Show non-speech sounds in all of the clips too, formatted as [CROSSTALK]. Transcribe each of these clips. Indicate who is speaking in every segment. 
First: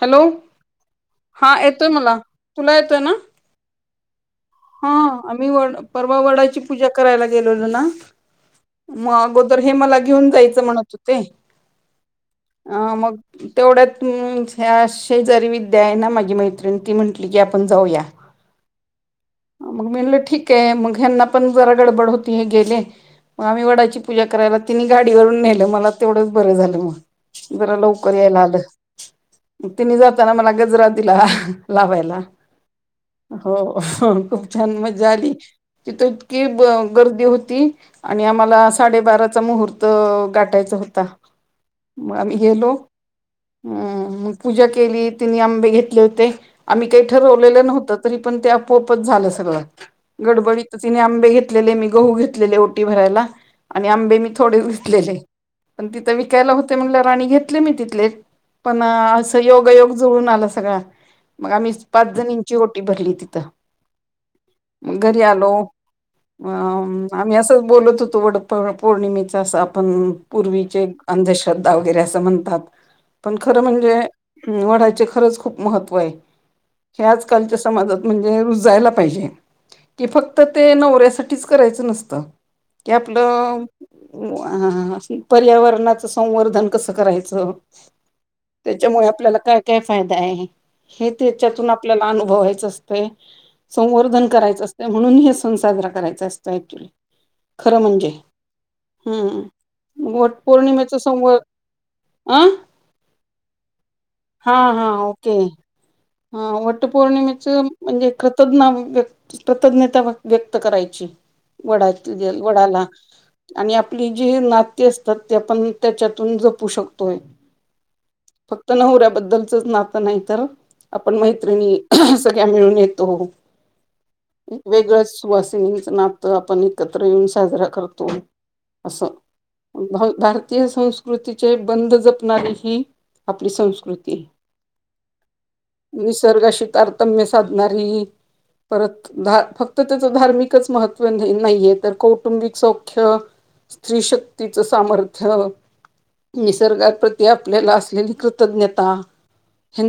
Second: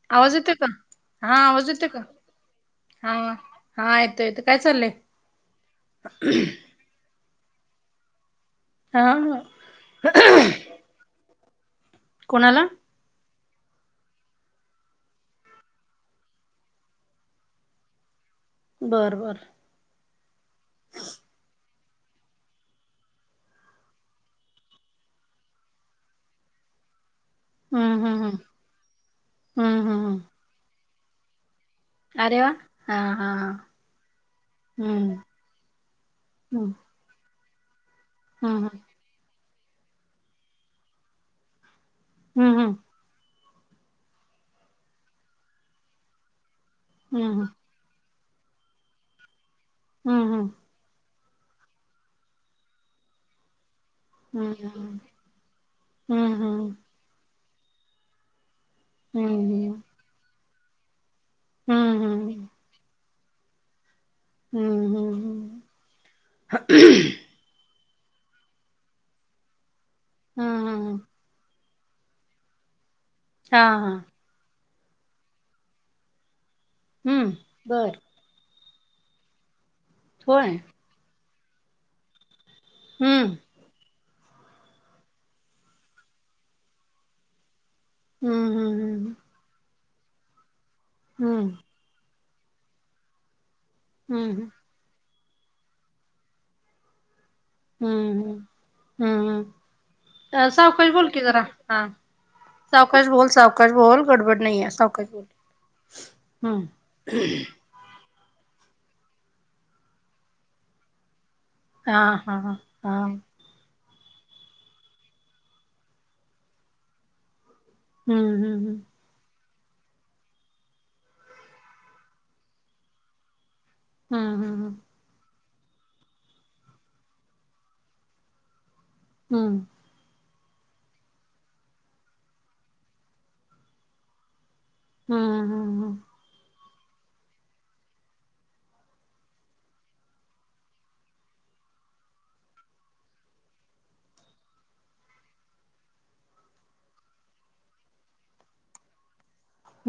Speaker 1: Hello
Speaker 2: आवाज येते का हा आवाज
Speaker 1: येतोय
Speaker 2: येते का
Speaker 1: मला तुला येतोय ना
Speaker 2: हा हा. येतोय येतोय
Speaker 1: हा आम्ही व परवा वडाची पूजा करायला गेलोतो ना
Speaker 2: हा
Speaker 1: मग अगोदर हे मला घेऊन जायचं म्हणत होते
Speaker 2: कोणाला?
Speaker 1: हा मग, तेवढ्या अशी जारी विद्या आहे ना माझी मैत्रिणी ती म्हंटली की आपण जाऊया, [UNINTELLIGIBLE]
Speaker 2: बर बर,
Speaker 1: मग मी म्हणलं ठीक आहे मग ह्याना पण जरा गडबड होती हे गेले मग आम्ही वडाची पूजा करायला तिने गाडीवरून नेलं मला तेवढंच बरं झालं मग जरा
Speaker 2: हम्म
Speaker 1: लवकर
Speaker 2: हम्म
Speaker 1: यायला आलं मग
Speaker 2: हम्म हम्म हम्म
Speaker 1: तिने
Speaker 2: हम्म
Speaker 1: जाताना मला गजरा दिला लावायला
Speaker 2: अरे वा हा हा हा
Speaker 1: हो खूप छान मजा
Speaker 2: हम्म
Speaker 1: आली तिथ इतकी
Speaker 2: हम्म
Speaker 1: गर्दी होती आणि
Speaker 2: हम्म
Speaker 1: आम्हाला साडेबाराचा मुहूर्त गाठायचा होता मग आम्ही
Speaker 2: हम्म
Speaker 1: गेलो अम पूजा केली तिने आंबे घेतले होते आम्ही काही
Speaker 2: हम्म
Speaker 1: ठरवलेलं नव्हतं तरी पण ते आपोआपच झालं सगळ
Speaker 2: हम्म
Speaker 1: गडबडीत तिने आंबे घेत मी गहू घेतलेले ओटी भरायला आणि आंबे मी
Speaker 2: हम्म
Speaker 1: थोडे वेतलेले पण तिथं
Speaker 2: हम्म हम्म हम्म
Speaker 1: विकायला होते म्हणलं राणी घेतले मी तिथले पण असं
Speaker 2: हम्म
Speaker 1: योगयोग जुळून आला सगळा मग आम्ही
Speaker 2: हम्म
Speaker 1: पाच जणंची
Speaker 2: हम्म
Speaker 1: रोटी भरली तिथे
Speaker 2: हम्म हम्म हम्म हम्म हम्म
Speaker 1: मग घरी आलो
Speaker 2: हम्म
Speaker 1: अ आम्ही असं बोलत, वड पौर्णिमेचा अस आपण पूर्वीचे
Speaker 2: हम्म
Speaker 1: अंध्रद्ध, [INAUDIBLE]
Speaker 2: हा हा हम्म बर
Speaker 1: [INAUDIBLE] जायला पाहिजे कि फक्त
Speaker 2: होय
Speaker 1: ते नवऱ्यासाठीच करायचं नसतं की
Speaker 2: हम्म
Speaker 1: आपलं, हा पर्यावरणाच संवर्धन कसं करायचं,
Speaker 2: हम्म
Speaker 1: त्याच्यामुळे
Speaker 2: हम्म
Speaker 1: आपल्याला काय काय फायदा आहे हे
Speaker 2: हम्म
Speaker 1: त्याच्यातून आपल्याला, संवर्धन करा
Speaker 2: हम्म
Speaker 1: अस म्हण सण साजरा करायचा असतो ऍक्च्युली खरं म्हणजे
Speaker 2: हम्म, हम्म, हम्म,
Speaker 1: वट
Speaker 2: हम्म साव कश
Speaker 1: पौर्णिमेच
Speaker 2: बोलकी
Speaker 1: संव
Speaker 2: जरा हा.
Speaker 1: अ
Speaker 2: सवकाश बोल सवकाश बोल गडबड
Speaker 1: हा
Speaker 2: नाही
Speaker 1: हा
Speaker 2: सावकाश बोल.
Speaker 1: ओके
Speaker 2: हम्म
Speaker 1: वट पौर्णिमच म्हजे कृतज्ञ कृतज्ञता व्यक्त करायची वडा
Speaker 2: हा हा हा
Speaker 1: वडाला
Speaker 2: हा
Speaker 1: आणि आपली जी नाते असतात ते आपण त्याच्यातून जपू शकतोय
Speaker 2: हम्म
Speaker 1: फक्त
Speaker 2: हम्म
Speaker 1: नवऱ्याबद्दलचच नातं नाही तर आपण मैत्रिणी सगळ्या मिळून येतो
Speaker 2: हम्म हम्म
Speaker 1: वेगळं, ची नात आपण एकत्र येऊन साजरा करतो अस भार भारतीय संस्कृतीचे बंध जपणारी ही आपली संस्कृती,
Speaker 2: हम्म हम्म हम्म.
Speaker 1: निसर्गाशी तारतम्य साधणारी परत धा फक्त त्याचं धार्मिकच महत्त्व नाहीये तर कौटुंबिक सौख्य स्त्री शक्तीचं सामर्थ्य, निसर्गाप्रती आपल्याला असलेली कृतज्ञता,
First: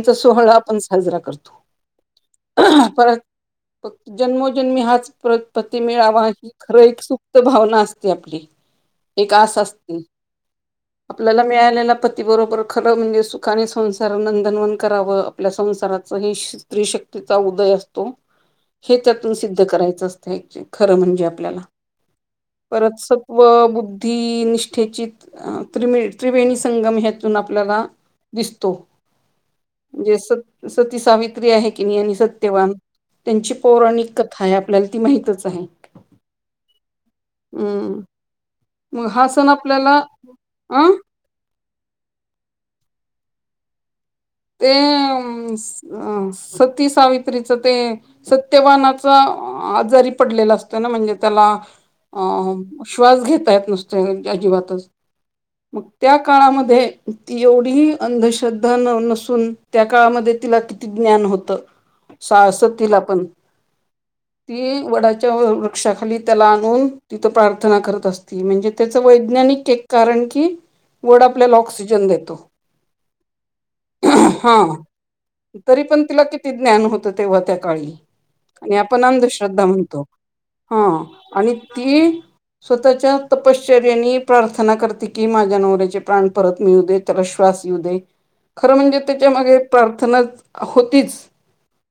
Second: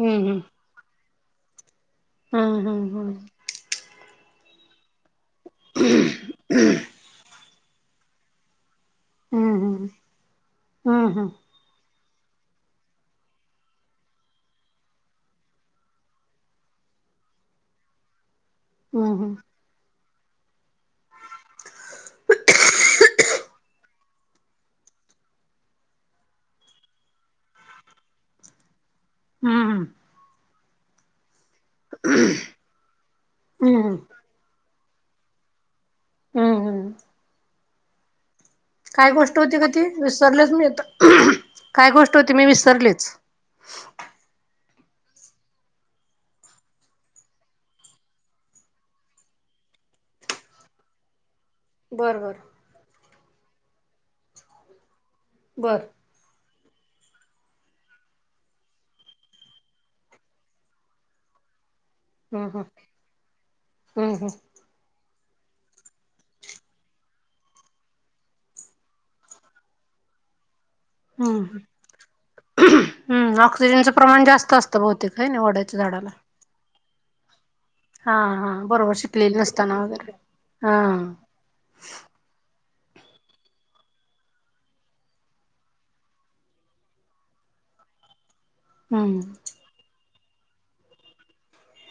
Speaker 2: हम्म
Speaker 1: सोहळा आपण साजरा करतो
Speaker 2: हम्म हम्म हम्म.
Speaker 1: परत जन्मोजन्मी हाच पती मिळावा ही खरं एक सुप्त भावना असते आपली. एक आस
Speaker 2: हम्म
Speaker 1: असते
Speaker 2: हम्म हम्म हम्म
Speaker 1: आपल्याला मिळालेला. पति बरोबर खरं म्हणजे सुखाने संसार नंदनवन कराव. आपल्या संसाराच हे स्त्रीशक्तीचा उदय असतो हे त्यातून
Speaker 2: हम्म
Speaker 1: सिद्ध करायचं असत. खरं म्हणजे आपल्याला. परत सत्व, बुद्धी, निष्ठेची, त्रिवेणी संगम ह्या तुन आपल्याला दिसतो.
Speaker 2: हम्म, हम्म.
Speaker 1: म्हणजे सती सावित्री आहे कि नाही आणि सत्यवान त्यांची
Speaker 2: हम्म
Speaker 1: पौराणिक कथा आपल्याला ती माहितच आहे.
Speaker 2: हम्म, हम्म.
Speaker 1: हम्म. मग
Speaker 2: काय
Speaker 1: हा
Speaker 2: गोष्ट
Speaker 1: सण
Speaker 2: होती का ती
Speaker 1: आपल्याला
Speaker 2: विसरलेच मी
Speaker 1: अं
Speaker 2: आता काय गोष्ट होती मी विसरलेच?
Speaker 1: ते अ सती सावित्रीच ते सत्यवानाचा आजारी पडलेला असतं ना म्हणजे त्याला
Speaker 2: बर
Speaker 1: अ
Speaker 2: बर
Speaker 1: श्वास घेताय नुसतोय अजिबातच
Speaker 2: बर
Speaker 1: मग त्या काळामध्ये ती एवढीही अंधश्रद्धा न नस सून त्या काळामध्ये तिला किती ज्ञान होत.
Speaker 2: हम्म
Speaker 1: सा सतीला पण
Speaker 2: हम्म हम्म
Speaker 1: ती वडाची त्या वृक्षाखाली त्याला आणून तिथ प्रार्थना करत असते म्हणजे त्याच वैज्ञानिक एक कारण की वड आपल्याला
Speaker 2: हम्म
Speaker 1: ऑक्सिजन देतो.
Speaker 2: हम्म ऑक्सिजनचं प्रमाण जास्त
Speaker 1: हा
Speaker 2: असतं बहुतेक आहे ना वड्याच्या
Speaker 1: तरी पण
Speaker 2: झाडाला
Speaker 1: तिला किती ज्ञान होतं तेव्हा त्या काळी
Speaker 2: हा हा
Speaker 1: आणि
Speaker 2: बरोबर
Speaker 1: आपण
Speaker 2: शिकलेली
Speaker 1: अंधश्रद्धा
Speaker 2: नसताना
Speaker 1: म्हणतो.
Speaker 2: वगैरे
Speaker 1: हा आणि ती स्वतःच्या तपशे रयनी प्रार्थना करते की माझ्या नवऱ्याचे प्राण परत मिळू दे त्याला श्वास येऊ दे. खरं म्हणजे
Speaker 2: हम्म
Speaker 1: त्याच्या मागे प्रार्थना होतीच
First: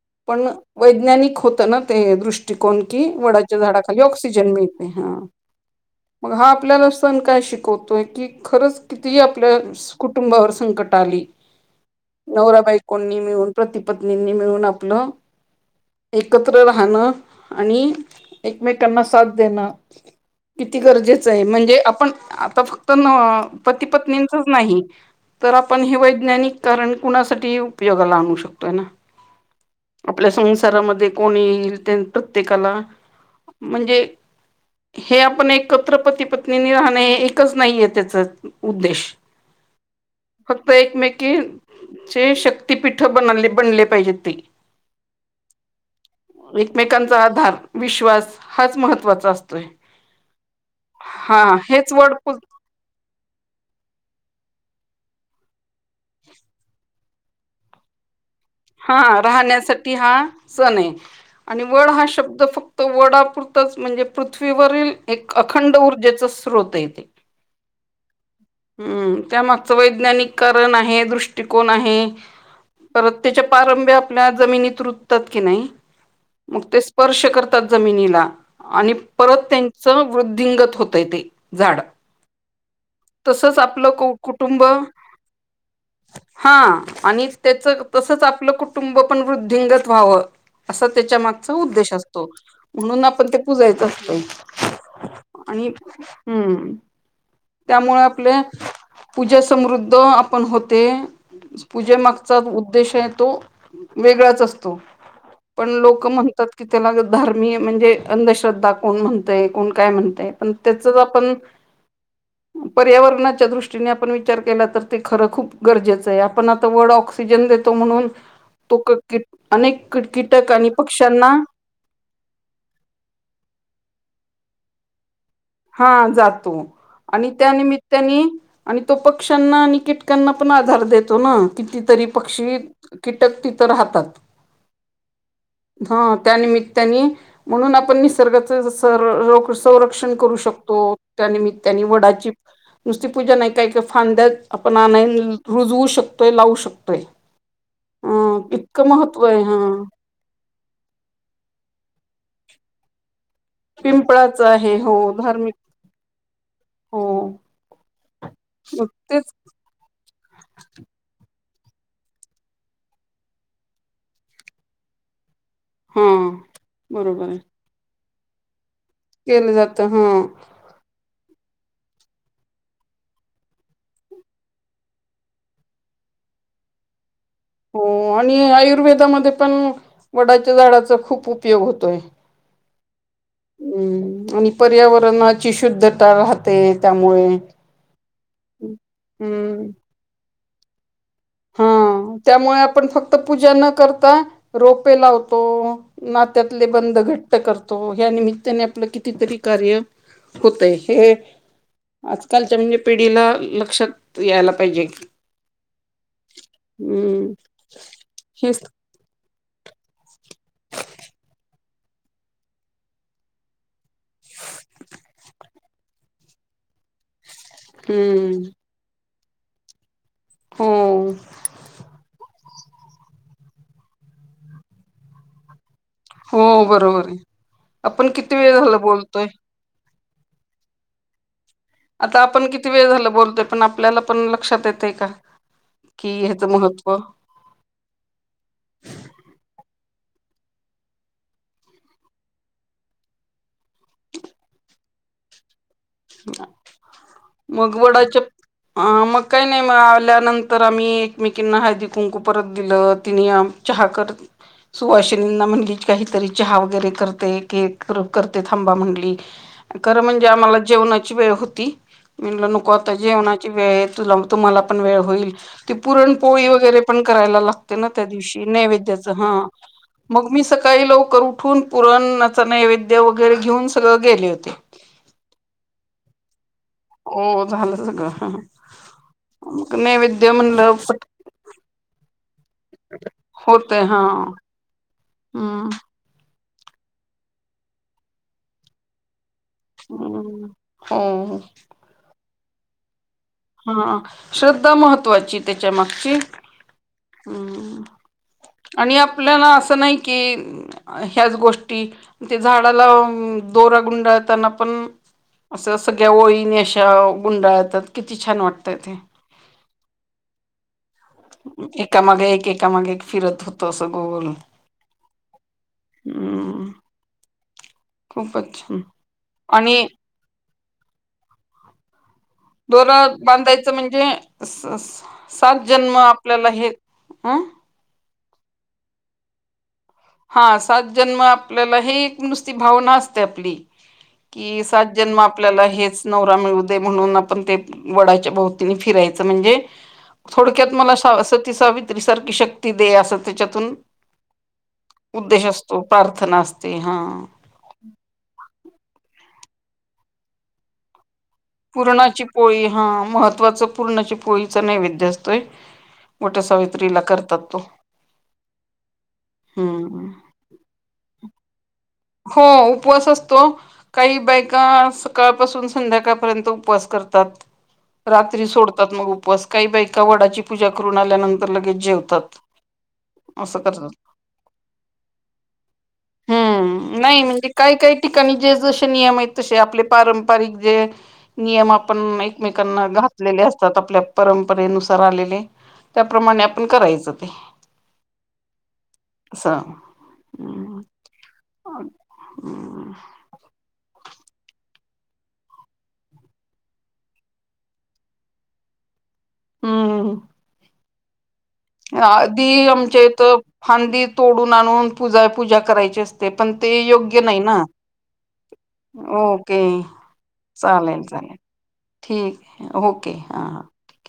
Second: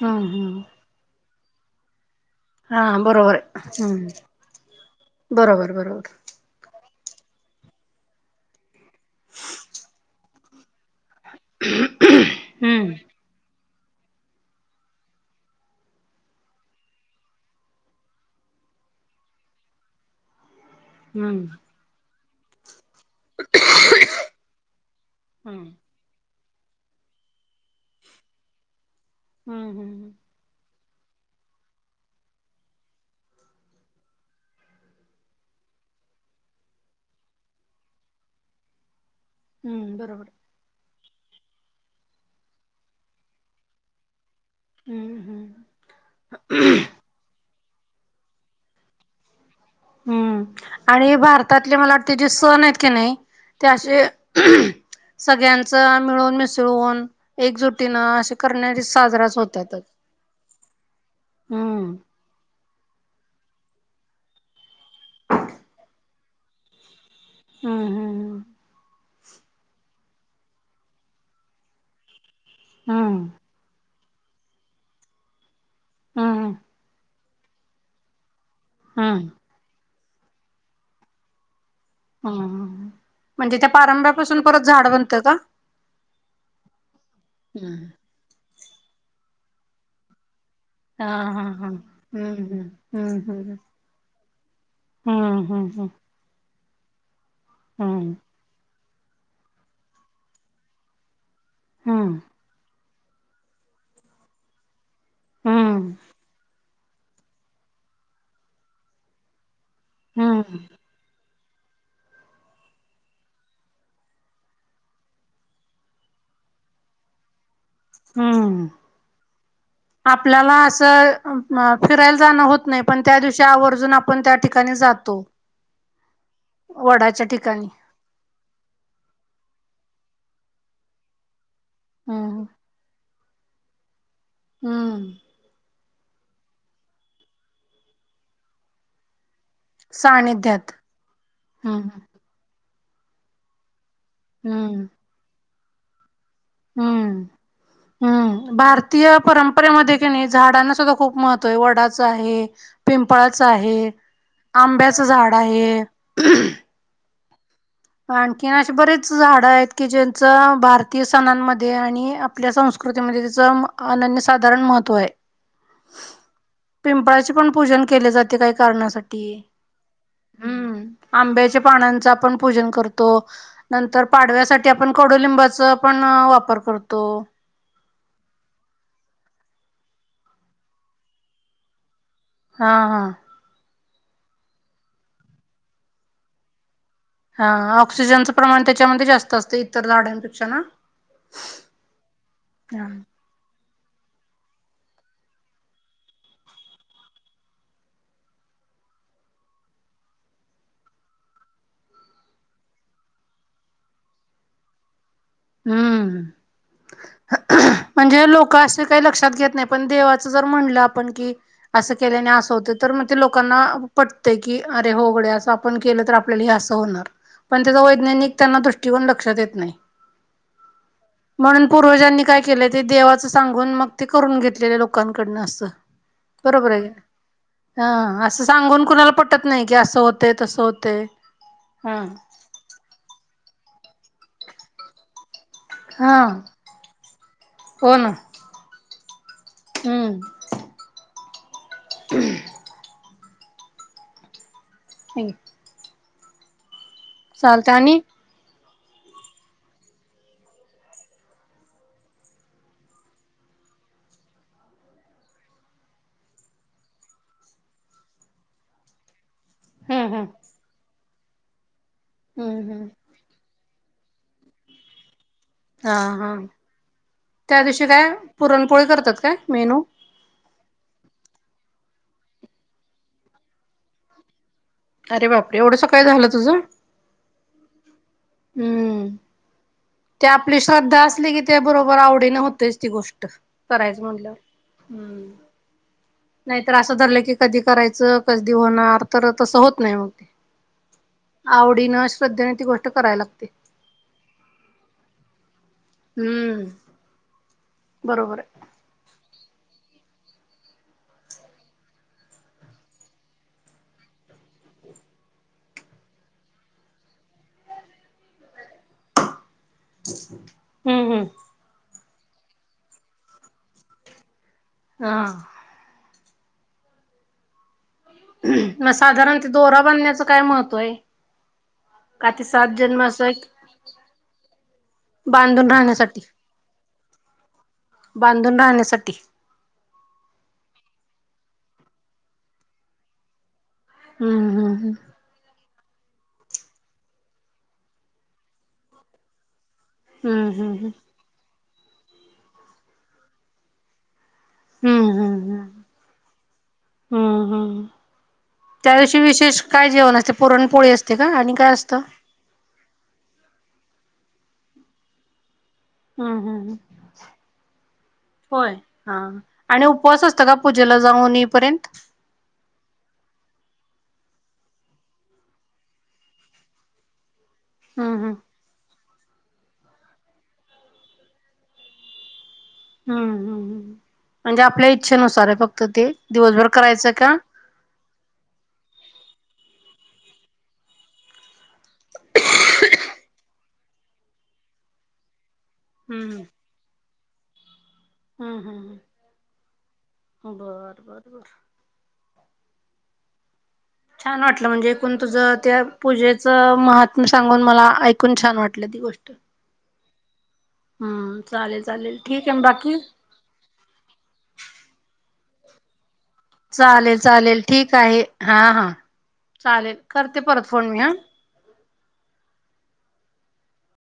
Speaker 2: हम्म
Speaker 1: पण
Speaker 2: हम्म
Speaker 1: वैज्ञानिक होत ना ते दृष्टि दृष्टिकोण
Speaker 2: हा
Speaker 1: की
Speaker 2: बरोबर
Speaker 1: वडाच्या
Speaker 2: आहे
Speaker 1: झाडाखाली आपल्याला
Speaker 2: हम्म
Speaker 1: ऑक्सिजन मिळते.
Speaker 2: बरोबर बरोबर
Speaker 1: आपण काय शिकवतोय की खरंच किती आपल्या कुटुंबावर संकट आली.
Speaker 2: हम्म
Speaker 1: नवराबायकोनी मिळून पति पत्नींनी मिळून आपल. एकत्र राहणं आणि एकमेकांना साथ देण. किती गरजेचं आहे
Speaker 2: हम्म
Speaker 1: म्हणजे आपण आता. तर अ पती पत्नीचच नाही, तर
Speaker 2: हम्म
Speaker 1: आपण हे वैज्ञानिक कारण कुणासाठीही उपयोगाला आणू शकतोय ना.
Speaker 2: हम्म हम्म हम.
Speaker 1: घरामध्ये कोणी येईल त्याने प्रत्येकाला- म्हणजे हे आपण एकत्र पती पत्नीनी राहणे हे एकच नाहीय त्याचा उद्देश.
Speaker 2: हम्म बरोबर.
Speaker 1: की जे शक्तीपीठं बनले बनले पाहिजेत ते.
Speaker 2: हम्म हम्म
Speaker 1: एकमेकांचा आधार विश्वास हाच महत्त्वाचा असतो.
Speaker 2: हम्म आणि भारतातले मला
Speaker 1: हेच
Speaker 2: वाटते जे
Speaker 1: वर्ड
Speaker 2: सण आहेत की नाही. ते आशे सगळ्यांच मिळून मिसळून एकजुटीनं असे करणारी
Speaker 1: हा
Speaker 2: साजराच होतातच
Speaker 1: राहण्यासाठी हा सण आहे आणि वड
Speaker 2: हम्म
Speaker 1: हा शब्द फक्त वडापुर च म्हणजे पृथ्वीवरील एक अखंड ऊर्जेचा स्रोत येते.
Speaker 2: हम्म, हम्म, हम्म.
Speaker 1: त्यामागचं वैज्ञानिक कारण आहे दृष्टिकोन आहे.
Speaker 2: हम्म.
Speaker 1: पारभय आपल्या जमिनीत रुतात की नाही
Speaker 2: हम्म हम्म
Speaker 1: मग ते स्पर्श करतात जमिनीला आणि
Speaker 2: हम्म
Speaker 1: परत त्यांच वृद्धिंगत होतय ते झाड
Speaker 2: ह म्हणजे
Speaker 1: तसच
Speaker 2: त्या
Speaker 1: आपलं कु
Speaker 2: पारंब्यापासून परत
Speaker 1: कुटुंब
Speaker 2: झाड बनतं का?
Speaker 1: हा आणि त्याच
Speaker 2: हम्म.
Speaker 1: तसच आपलं कुटुंब पण वृद्धिंगत व्हाव. असा
Speaker 2: हा
Speaker 1: त्याच्या
Speaker 2: हा
Speaker 1: मागचा
Speaker 2: हा
Speaker 1: उद्देश असतो.
Speaker 2: हम्म
Speaker 1: म्हणून आपण
Speaker 2: हम्म
Speaker 1: ते पुजायच असत.
Speaker 2: हम्म
Speaker 1: आणि
Speaker 2: हम्म
Speaker 1: हम्म. त्यामुळे
Speaker 2: हम्म
Speaker 1: आपले, पूजा समृद्ध, आपण होते.
Speaker 2: हम्म
Speaker 1: पूजेमागचा उद्देश आहे तो वेगळाच असतो. पण
Speaker 2: हम्म
Speaker 1: लोक म्हणतात, की त्याला धार्मीय, म्हणजे 'अंधश्रद्धा' कोण म्हणतय. कोण काय म्हणताय, पण
Speaker 2: हम्म
Speaker 1: त्याच आपण पर्यावरणाच्या दृष्टीने आपण विचार केला, तर ते खरं खूप गरजेचं आहे. आपण आता वड ऑक्सिजन देत म्हणून
Speaker 2: हम्म
Speaker 1: तो. की अनेक कीटक
Speaker 2: आपल्याला
Speaker 1: आणि पक्ष्यांना
Speaker 2: असं फिरायला जाणं होत नाही पण त्या दिवशी आवर्जून आपण त्या ठिकाणी जातो.
Speaker 1: हा, जातो.
Speaker 2: वडाच्या
Speaker 1: आणि
Speaker 2: ठिकाणी
Speaker 1: निमित्याने आणि तो पक्षांना आणि कीटक त्यांना पण आधार देतो ना, कितीतरी
Speaker 2: हम्म
Speaker 1: पक्षी कीटक तिथं राहतात.
Speaker 2: हम्म.
Speaker 1: हा त्यानिमित्ताने, म्हणून आपण निसर्गाच सर संरक्षण करू शकतो.
Speaker 2: सानिध्यात
Speaker 1: शकतो त्या निमित्ताने
Speaker 2: हम्म
Speaker 1: वडाची नुसती पूजा नाही, काय का फांद्या आपण
Speaker 2: हम्म
Speaker 1: आणय रुजवू शकतोय. लावू शकतोय.
Speaker 2: हम्म
Speaker 1: अ
Speaker 2: हम्म.
Speaker 1: इतकं
Speaker 2: भारतीय
Speaker 1: महत्त्व आहे हा
Speaker 2: परंपरेमध्ये क नाही, झाडांना सुद्धा खूप महत्त्व आहे. वडाचं आहे, पिंपळाच आहे,
Speaker 1: पिंपळाचं आहे हो
Speaker 2: आंब्याचं झाड
Speaker 1: धार्मिक
Speaker 2: आहे.
Speaker 1: हो
Speaker 2: आणखीन असे बरेच
Speaker 1: तेच
Speaker 2: झाड आहेत की ज, चा भारतीय सणांमध्ये आणि आपल्या संस्कृतीमध्ये त्याच अनन्य साधारण महत्त्व आहे.
Speaker 1: हा बरोबर
Speaker 2: पिंपळाचे
Speaker 1: आहे
Speaker 2: पण पूजन केले जाते. काही कारणासाठी,
Speaker 1: केलं जातं हा
Speaker 2: ह आंब्याचा पानांचा आपण पूजन करतो, नंतर पाडव्यासाठी आपण कडुलिंबाचा पण वापर करतो.
Speaker 1: हो आणि आयुर्वेदामध्ये पण वडाच्या झाडाचा खूप उपयोग होतोय.
Speaker 2: हां हां.
Speaker 1: हम्म आणि पर्यावरणाची शुद्धता राहते. त्यामुळे
Speaker 2: हा ऑक्सिजनचं प्रमाण त्याच्यामध्ये जास्त असत
Speaker 1: हम्म
Speaker 2: इतर झाडांपेक्षा, ना?
Speaker 1: हा त्यामुळे आपण फक्त पूजा न रोपे लावतो. नात्यातले बंद घट्ट करतो, या निमित्ताने आपलं कितीतरी कार्य होतय. हे आजकालच्या, म्हणजे पिढीला, लक्षात यायला पाहिजे की
Speaker 2: हम्म. म्हणजे लोक
Speaker 1: हेच
Speaker 2: असे काही लक्षात घेत नाही पण देवाच जर म्हणलं आपण की, अस केलं असं होत, तर मग ते लोकांना पटतेय की. अरे हो गडे असं आपण केलं, तर आपल्याला हे असं होणार. पण त्याचा वैज्ञानिक
Speaker 1: हम्म
Speaker 2: त्यांना दृष्टिकोन लक्षात येत नाही.
Speaker 1: हो
Speaker 2: म्हणून पूर्वजांनी काय केलं ते देवाचं सांगून मग ते करून घेतलेलं लोकांकडनं असं बरोबर आहे.
Speaker 1: आपण
Speaker 2: हा
Speaker 1: किती
Speaker 2: असं
Speaker 1: वेळ झालं
Speaker 2: सांगून कुणाला
Speaker 1: बोलतोय
Speaker 2: पटत नाही, की असं होत. होतंय, होते तसं होतय हा
Speaker 1: आता आपण किती वेळ झाल बोलतो. पण आपल्याला पण लक्षात येतेय का? की
Speaker 2: हा
Speaker 1: ह्याच महत्त्व.
Speaker 2: हो ना हम्म. हम.
Speaker 1: मग. वडाच्या अ मग काही नाही, मग आल्यानंतर आम्ही एकमेकींना हळदी कुंकू परत दिलं. तिने चहा करते. सुवाशिनींना म्हणली काहीतरी चहा वगैरे करते, केक करते, थांबा म्हंनली. खरं
Speaker 2: हम्म हम्म
Speaker 1: म्हणजे आम्हाला जेवणाची वेळ होती, म्हनलं नको
Speaker 2: हम्म हम्म
Speaker 1: आता जेवणाची वेळ तु तुम्हाला पण वेळ होईल. ती
Speaker 2: हा हा
Speaker 1: पुरणपोळी वगैरे पण करायला लागते ना त्या
Speaker 2: काय
Speaker 1: दिवशी
Speaker 2: पुरणपोळी
Speaker 1: नैवेद्याच
Speaker 2: करतात
Speaker 1: हा
Speaker 2: काय मेनू
Speaker 1: मग मी सकाळी लवकर उठून पुरणच नैवेद्य वगैरे घेऊन सगळ गेले होते
Speaker 2: अरे बापरे एवढस काय झालं तुझं
Speaker 1: हो झालं सगळं
Speaker 2: हम्म
Speaker 1: मग
Speaker 2: ते
Speaker 1: नैवेद्य
Speaker 2: आपली
Speaker 1: म्हणलं
Speaker 2: श्रद्धा
Speaker 1: पट
Speaker 2: असली की त्या बरोबर आवडीन होते तेच ती गोष्ट
Speaker 1: होतय
Speaker 2: करायच म्हणलंवर
Speaker 1: हा
Speaker 2: नाहीतर असं धरलं की कधी करायचं कधी होणार तर तसं होत नाही मग ते
Speaker 1: हम्म हो
Speaker 2: आवडीनं श्रद्धेने ती गोष्ट करायला लागते
Speaker 1: हा श्रद्धा महत्त्वाची त्याच्या माग
Speaker 2: हम्म बरोबर आहे
Speaker 1: उपलना स नाही की ह्याच गोष्टी ते झाडाला दोरा गुंडाळताना पण असं सगळ्या ओळीने अशा गुंडाळ येतात किती छान वाटतय ते
Speaker 2: हम्म हम्म
Speaker 1: एकामागे एक एकामागे एक फिरत होत असं गोल
Speaker 2: हा
Speaker 1: हम
Speaker 2: मग साधारण ते दोरा
Speaker 1: आणि
Speaker 2: बनण्याचं काय महत्त्व आहे का ते सात
Speaker 1: दोरा
Speaker 2: जन्म असं एक
Speaker 1: बांधायचं म्हणजे सात
Speaker 2: बांधून
Speaker 1: जन्म
Speaker 2: राहण्यासाठी
Speaker 1: आपल्याला हे आं
Speaker 2: बांधून राहण्यासाठी
Speaker 1: हा सात जन्म आपल्याला हे एक नुसती भावना असते आपली
Speaker 2: हम्म
Speaker 1: कि
Speaker 2: हम्म हम्म.
Speaker 1: सात जन्म आपल्याला हे नवरा मिळू दे म्हणून आपण ते वडाच्या भोवतीनी फिरायचं म्हणजे
Speaker 2: हम्म
Speaker 1: थोडक्यात
Speaker 2: हम्म
Speaker 1: मला सा सती सावित्री सारखी शक्ती दे असं त्याच्यातून
Speaker 2: हम्म
Speaker 1: उद्देश
Speaker 2: हम्म हम्म
Speaker 1: असतो प्राार्थना असते हा
Speaker 2: हम्म हम्म त्या दिवशी विशेष काय जेवण असते पुरणपोळी असते का आणि काय असतं
Speaker 1: पुूर्णाची पोळी हा महत्त्वाच पूर्णाची पोळीचा नैवेद्य असतोय
Speaker 2: हम्म
Speaker 1: मोठ्या
Speaker 2: हम्म
Speaker 1: सावित्रीला करतात तो
Speaker 2: होय हा आणि
Speaker 1: हम्म
Speaker 2: उपवास असत का पूजेला जाऊन येई पर्यंत
Speaker 1: हो उपवास असतो काही बायका सकाळपासून संध्याकाळपर्यंत उपवास करतात
Speaker 2: हम्म हम्म
Speaker 1: रात्री सोडतात मग उपवासकाई बायका वडाची पूजा करून आल्यानंतर लगेच जेवतात
Speaker 2: हम्म
Speaker 1: असं
Speaker 2: हम्म्
Speaker 1: करतात
Speaker 2: म्हणजे आपल्या इच्छेनुसार आहे फक्त ते दिवसभर कराय
Speaker 1: हम्म नाही म्हणजे काही काही ठिकाणी जे जसे नियम आहेत तसे आपले पार वारीक जे नियम आपण एकमेकांना घातलेले असतात आपल्या परंपरेनुसार आलेले
Speaker 2: हम्म
Speaker 1: त्याप्रमाणे आपण करायचं ते
Speaker 2: हम्म हम्
Speaker 1: असं
Speaker 2: ह बर बर बर
Speaker 1: हम्म
Speaker 2: छान वाटलं म्हणजे एकूण तुझं त्या पूजेच महात्म सांगून मला ऐकून छान वाटलं ती गोष्ट
Speaker 1: हम्म
Speaker 2: हम्म चालेल चालेल ठीक आहे
Speaker 1: आधी
Speaker 2: बाकी
Speaker 1: आमच्या इथ फांदी तोडून आणून पूजा पूजा करायची असते ते पण ते
Speaker 2: चालेल
Speaker 1: योग्य नाही ना
Speaker 2: चालेल ठीक आहे हा हा
Speaker 1: ओके
Speaker 2: चालेल करते परत फोन मी
Speaker 1: चालेल
Speaker 2: हा
Speaker 1: चालेल ठीक ओके हा हा